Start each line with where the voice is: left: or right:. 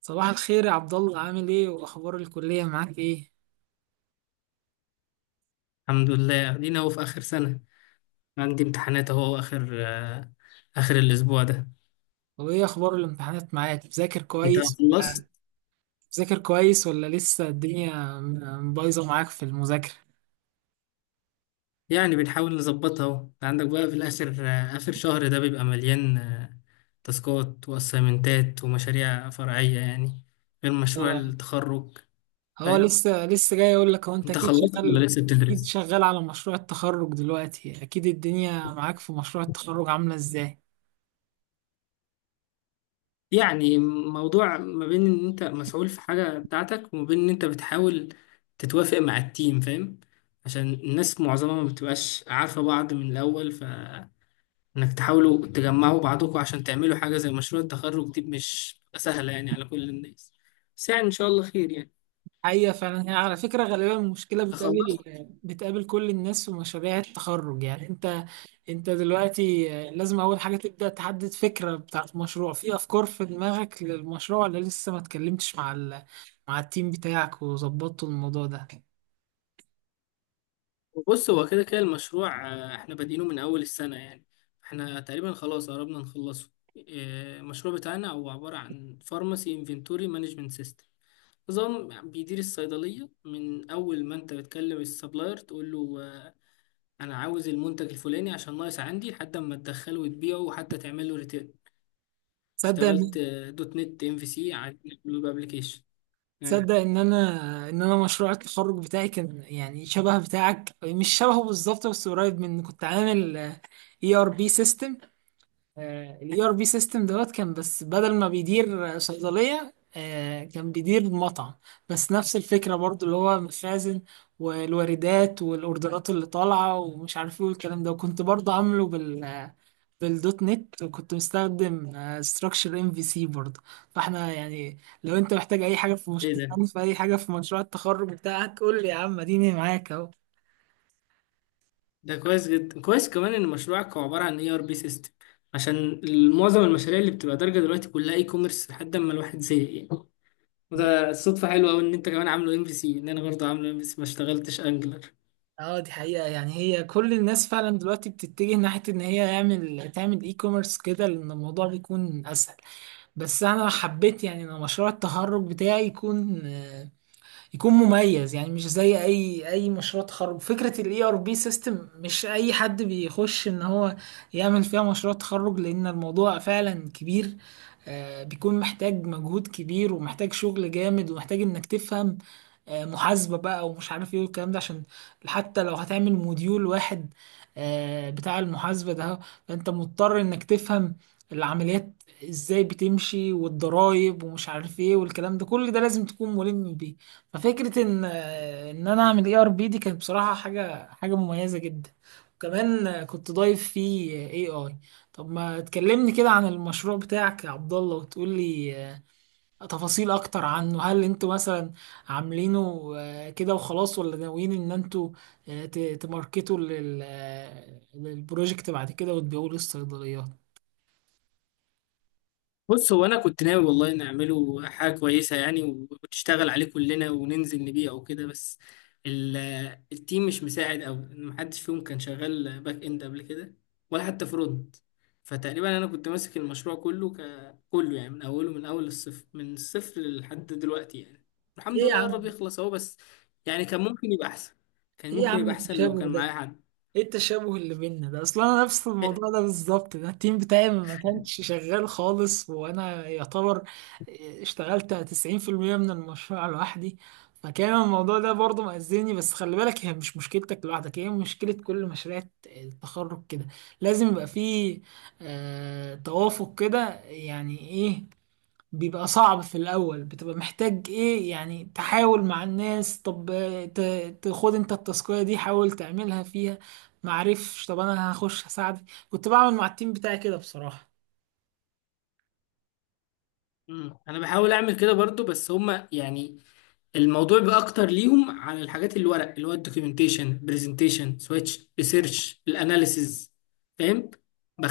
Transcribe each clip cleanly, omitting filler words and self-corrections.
right: صباح الخير يا عبد الله، عامل ايه؟ واخبار الكلية معاك ايه؟
left: الحمد لله، ادينا اهو في اخر سنة. عندي امتحانات اهو اخر الاسبوع ده.
right: وايه اخبار الامتحانات معاك؟
left: انت خلصت؟
right: بتذاكر كويس ولا لسه الدنيا بايظة معاك في المذاكرة؟
left: يعني بنحاول نظبطها اهو. انت عندك بقى في الاخر، اخر شهر ده بيبقى مليان تاسكات واسايمنتات ومشاريع فرعية، يعني غير مشروع
right: اه.
left: التخرج. فاهم؟
right: لسه جاي اقول لك، هو انت
left: انت خلصت ولا لسه
right: اكيد
left: بتدرس؟
right: شغال على مشروع التخرج دلوقتي. اكيد الدنيا معاك في مشروع التخرج عاملة ازاي؟
left: يعني موضوع ما بين ان انت مسؤول في حاجة بتاعتك، وما بين ان انت بتحاول تتوافق مع التيم. فاهم؟ عشان الناس معظمها ما بتبقاش عارفة بعض من الاول، فانك تحاولوا تجمعوا بعضكم عشان تعملوا حاجة زي مشروع التخرج دي مش بتبقى سهلة يعني على كل الناس. بس يعني ان شاء الله خير يعني.
right: حقيقة فعلا، هي على فكرة غالبا المشكلة
left: خلصت.
right: بتقابل كل الناس في مشاريع التخرج. يعني انت دلوقتي لازم اول حاجة تبدأ تحدد فكرة بتاعت مشروع. في افكار في دماغك للمشروع، ولا لسه ما اتكلمتش مع مع التيم بتاعك وظبطتوا الموضوع ده؟
left: وبص، هو كده كده المشروع، احنا بادئينه من اول السنة يعني. احنا تقريبا خلاص قربنا نخلصه. المشروع بتاعنا هو عبارة عن فارماسي انفنتوري مانجمنت سيستم. نظام بيدير الصيدلية من أول ما أنت بتكلم السبلاير تقول له أنا عاوز المنتج الفلاني عشان ناقص عندي، لحد ما تدخله وتبيعه وحتى تعمل له ريتيرن.
right: تصدق ان
left: اشتغلت دوت نت ام في سي على الويب ابلكيشن. أيوة.
right: تصدق ان انا مشروع التخرج بتاعي كان يعني شبه بتاعك، مش شبهه بالظبط بس قريب منه. كنت عامل اي ار بي سيستم. الاي ار بي سيستم دوت كان، بس بدل ما بيدير صيدليه كان بيدير مطعم. بس نفس الفكره برضو، اللي هو مخازن والواردات والاوردرات اللي طالعه ومش عارف ايه والكلام ده، وكنت برضو عامله بالدوت نت، وكنت مستخدم ستراكشر ام في سي برضه. فاحنا يعني لو انت محتاج اي حاجه في مش
left: إيه ده؟
right: في اي حاجه في مشروع التخرج بتاعك قول لي يا عم، اديني معاك اهو.
left: ده كويس جدا، كويس كمان إن مشروعك هو عبارة عن اي ار بي سيستم، عشان معظم المشاريع اللي بتبقى دارجة دلوقتي كلها اي كوميرس لحد ما الواحد زهق يعني. وده صدفة حلوة أوي إن أنت كمان عامله ام في سي، إن أنا برضه عامله ام في سي، ما اشتغلتش أنجلر.
right: اه، دي حقيقة. يعني هي كل الناس فعلا دلوقتي بتتجه ناحية ان هي تعمل اي كوميرس كده، لان الموضوع بيكون اسهل. بس انا حبيت يعني ان مشروع التخرج بتاعي يكون مميز، يعني مش زي اي مشروع تخرج. فكره الاي ار بي سيستم مش اي حد بيخش ان هو يعمل فيها مشروع تخرج، لان الموضوع فعلا كبير. بيكون محتاج مجهود كبير، ومحتاج شغل جامد، ومحتاج انك تفهم محاسبه بقى ومش عارف ايه والكلام ده. عشان حتى لو هتعمل موديول واحد بتاع المحاسبه ده، فانت مضطر انك تفهم العمليات ازاي بتمشي، والضرايب ومش عارف ايه والكلام ده. كل ده لازم تكون ملم بيه. ففكرة ان انا اعمل اي ار بي دي كانت بصراحة حاجة حاجة مميزة جدا. وكمان كنت ضايف فيه. اي اي طب ما تكلمني كده عن المشروع بتاعك يا عبد الله، وتقول لي تفاصيل اكتر عنه. هل انتوا مثلا عاملينه كده وخلاص، ولا ناويين ان انتوا تماركتوا للبروجكت بعد كده وتبيعوه للصيدليات؟
left: بص، هو انا كنت ناوي والله نعمله حاجه كويسه يعني، وتشتغل عليه كلنا وننزل نبيع وكده. بس ال- التيم مش مساعد، او محدش فيهم كان شغال باك اند قبل كده، ولا حتى فرونت. فتقريبا انا كنت ماسك المشروع كله كله يعني، من اوله، من الصفر لحد دلوقتي يعني.
right: ايه
left: الحمد
right: يا
left: لله قرب
right: عم
left: يخلص اهو. بس يعني كان ممكن يبقى احسن. كان
right: ايه يا
left: ممكن
right: عم،
left: يبقى احسن لو
right: التشابه
left: كان معايا
right: ده!
left: حد.
right: ايه التشابه اللي بيننا ده؟ اصلا انا نفس
left: إيه،
right: الموضوع ده بالظبط. ده التيم بتاعي ما كانش شغال خالص، وانا يعتبر اشتغلت 90% من المشروع لوحدي. فكان الموضوع ده برضه مأذيني. بس خلي بالك، هي مش مشكلتك لوحدك، هي مشكلة كل مشاريع التخرج كده. لازم يبقى فيه توافق كده. يعني ايه؟ بيبقى صعب في الأول، بتبقى محتاج إيه؟ يعني تحاول مع الناس. طب تاخد أنت التاسكية دي، حاول تعملها فيها، معرفش، طب أنا هخش هساعدك. كنت بعمل مع التيم بتاعي كده بصراحة.
left: انا بحاول اعمل كده برضو، بس هما يعني الموضوع بقى اكتر ليهم على الحاجات الورق اللي هو الدوكيومنتيشن، برزنتيشن، سويتش، ريسيرش، الاناليسز. فاهم؟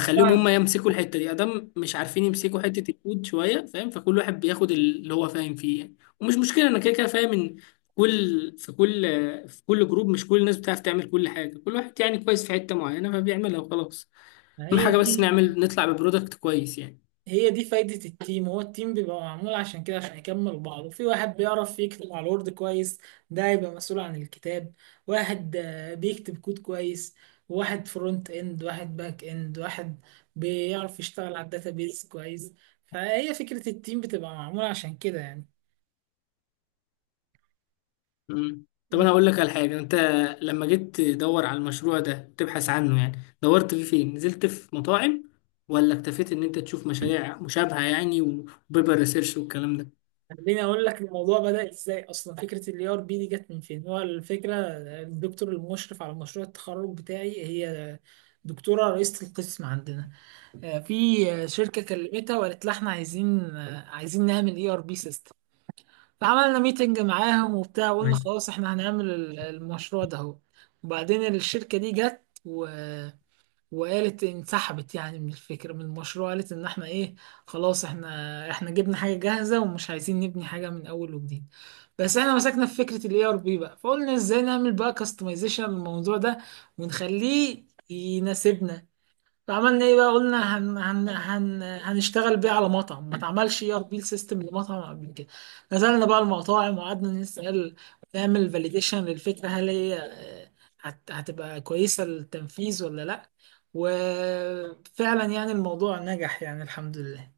right: أنا
left: هم
right: فاهمك.
left: يمسكوا الحته دي ادام مش عارفين يمسكوا حته الكود شويه. فاهم؟ فكل واحد بياخد اللي هو فاهم فيه يعني، ومش مشكله، انا كده كده فاهم ان كل في كل في كل جروب مش كل الناس بتعرف تعمل كل حاجه. كل واحد يعني كويس في حته معينه فبيعملها وخلاص.
right: ما
left: اهم
right: هي
left: حاجه بس
right: دي
left: نعمل نطلع ببرودكت كويس يعني.
right: فايدة التيم. هو التيم بيبقى معمول عشان كده، عشان يكمل بعض. وفي واحد بيعرف يكتب على الوورد كويس، ده هيبقى مسؤول عن الكتاب. واحد بيكتب كود كويس، واحد فرونت اند، واحد باك اند، واحد بيعرف يشتغل على الداتابيز كويس. فهي فكرة التيم بتبقى معمولة عشان كده يعني.
left: طب انا
right: انت-
left: هقول لك على حاجه. انت لما جيت تدور على المشروع ده تبحث عنه يعني، دورت فيه فين؟ نزلت في مطاعم ولا اكتفيت ان انت تشوف مشاريع مشابهه يعني وبيبر ريسيرش والكلام ده؟
right: خليني اقول لك الموضوع بدأ ازاي اصلا. فكرة الاي ار بي دي جت من فين؟ هو الفكرة الدكتور المشرف على مشروع التخرج بتاعي، هي دكتورة رئيسة القسم عندنا، في شركة كلمتها وقالت لها احنا عايزين نعمل اي ار بي سيستم. فعملنا ميتنج معاهم وبتاع، وقلنا
left: أيوة.
right: خلاص احنا هنعمل المشروع ده اهو. وبعدين الشركة دي جت وقالت انسحبت يعني من الفكرة، من المشروع. قالت ان احنا ايه، خلاص احنا جبنا حاجة جاهزة ومش عايزين نبني حاجة من اول وجديد. بس احنا مسكنا في فكرة الاي ار بي بقى، فقلنا ازاي نعمل بقى كاستمايزيشن للموضوع ده ونخليه يناسبنا. فعملنا ايه بقى؟ قلنا هن هن هن هنشتغل بيه على مطعم. ما اتعملش اي ار بي سيستم لمطعم قبل كده. نزلنا بقى المطاعم وقعدنا نسأل، نعمل فاليديشن للفكرة، هل هي آه، هت هتبقى كويسة للتنفيذ ولا لا. وفعلا يعني الموضوع نجح يعني، الحمد لله.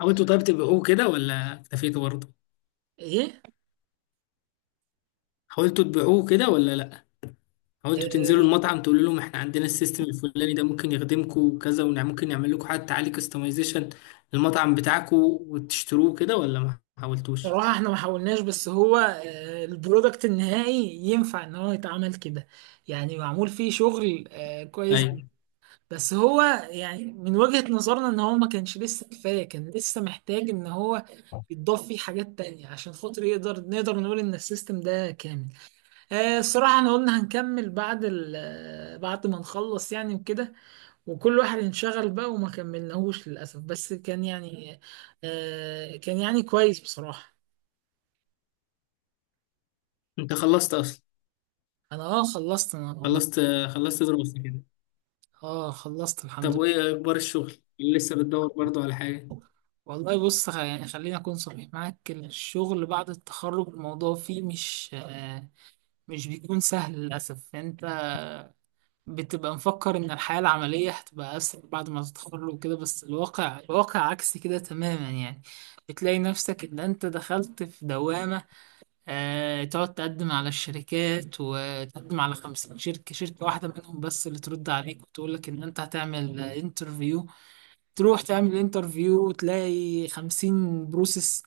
left: حاولتوا طيب تبيعوه كده ولا اكتفيتوا برضه؟
right: ايه.
left: حاولتوا تبيعوه كده ولا لا؟ حاولتوا تنزلوا
right: آه،
left: المطعم تقولوا لهم احنا عندنا السيستم الفلاني ده ممكن يخدمكم وكذا، وممكن نعمل لكم حتى عليه كستمايزيشن للمطعم بتاعكم، وتشتروه كده ولا ما حاولتوش؟
right: بصراحة احنا ما حاولناش، بس هو البرودكت النهائي ينفع ان هو يتعمل كده. يعني معمول فيه شغل كويس.
left: ايوه.
right: بس هو يعني، من وجهة نظرنا ان هو ما كانش لسه كفاية، كان لسه محتاج ان هو يتضاف فيه حاجات تانية عشان خاطر نقدر نقول ان السيستم ده كامل. الصراحة احنا قلنا هنكمل بعد ال آه، بعد ما نخلص يعني، وكده، وكل واحد انشغل بقى وما كملناهوش للأسف. بس كان يعني كويس بصراحة.
left: انت خلصت اصلا؟
right: انا اه خلصت. انا
left: خلصت. خلصت دراسة كده؟
right: اه خلصت الحمد
left: طب
right: لله.
left: وايه اخبار الشغل؟ لسه بتدور برضو على حاجه؟
right: والله بص، يعني خليني اكون صريح معاك. الشغل بعد التخرج الموضوع فيه مش بيكون سهل للأسف. أنت بتبقى مفكر إن الحياة العملية هتبقى أسهل بعد ما تتخرج وكده، بس الواقع عكس كده تماما يعني. بتلاقي نفسك إن أنت دخلت في دوامة. تقعد تقدم على الشركات، وتقدم على 50 شركة، شركة واحدة منهم بس اللي ترد عليك وتقول لك إن أنت هتعمل انترفيو. تروح تعمل انترفيو وتلاقي 50 بروسيس.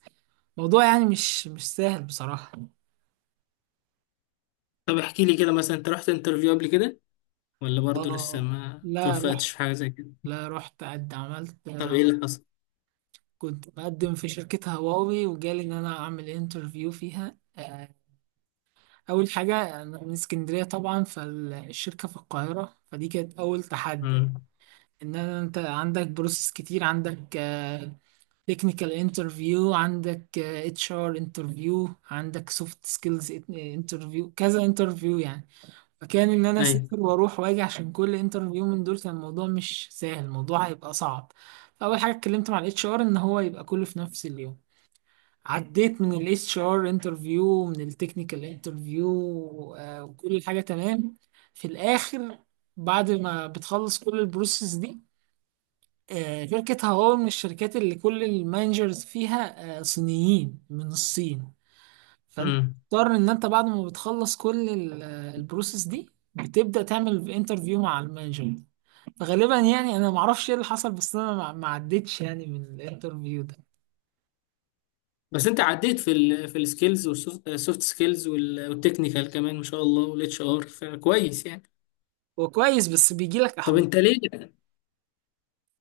right: موضوع يعني مش سهل بصراحة.
left: طب احكي لي كده مثلا، انت رحت انترفيو قبل كده ولا برضو لسه
right: اه.
left: ما
right: لا روح
left: توفقتش في حاجه زي كده؟
right: لا رحت، قد عملت.
left: طب ايه اللي حصل؟
right: كنت بقدم في شركة هواوي، وجالي إن أنا أعمل انترفيو فيها. أول حاجة، أنا من اسكندرية طبعا، فالشركة في القاهرة، فدي كانت أول تحدي.
left: امم.
right: إن أنا أنت عندك بروسيس كتير، عندك تكنيكال انترفيو، عندك اتش ار انترفيو، عندك سوفت سكيلز انترفيو، كذا انترفيو يعني. فكان ان انا
left: ايوه.
right: اسافر واروح واجي، عشان كل انترفيو من دول كان الموضوع مش سهل، الموضوع هيبقى صعب. فاول حاجه اتكلمت مع الاتش ار ان هو يبقى كله في نفس اليوم. عديت من الاتش ار انترفيو، من التكنيكال انترفيو، وكل حاجه تمام. في الاخر، بعد ما بتخلص كل البروسيس دي، شركة هواوي من الشركات اللي كل المانجرز فيها صينيين من الصين. فانت
left: امم.
right: بتضطر ان انت بعد ما بتخلص كل البروسيس دي، بتبدا تعمل انترفيو مع المانجر. فغالبا يعني انا ما اعرفش ايه اللي حصل، بس انا ما عدتش يعني من الانترفيو ده.
left: بس انت عديت في ال في السكيلز والسوفت سكيلز والتكنيكال كمان ما شاء الله والاتش ار. فكويس يعني.
right: هو كويس بس بيجي لك
left: طب
right: احباط.
left: انت ليه؟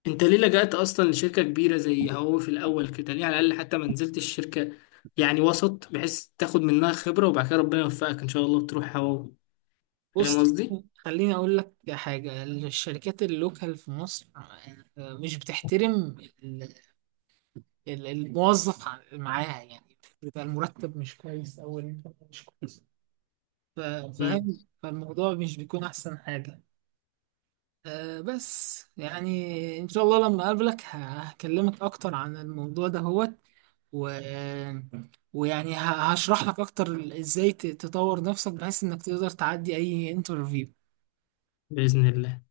left: انت ليه لجأت اصلا لشركه كبيره زي هواوي في الاول كده؟ ليه على الاقل حتى ما نزلتش شركه يعني وسط بحيث تاخد منها خبره، وبعد كده ربنا يوفقك ان شاء الله وتروح هواوي؟
right: بص
left: فاهم قصدي.
right: خليني اقول لك حاجه، الشركات اللوكال في مصر مش بتحترم ال- الموظف معاها يعني. بيبقى المرتب مش كويس او الانترفيو مش كويس. ف- فاهم؟ فالموضوع مش بيكون احسن حاجه. بس يعني ان شاء الله لما اقابلك هكلمك اكتر عن الموضوع ده هوت و... ويعني هشرح لك اكتر ازاي تطور نفسك، بحيث انك تقدر تعدي اي انترفيو.
left: بإذن الله.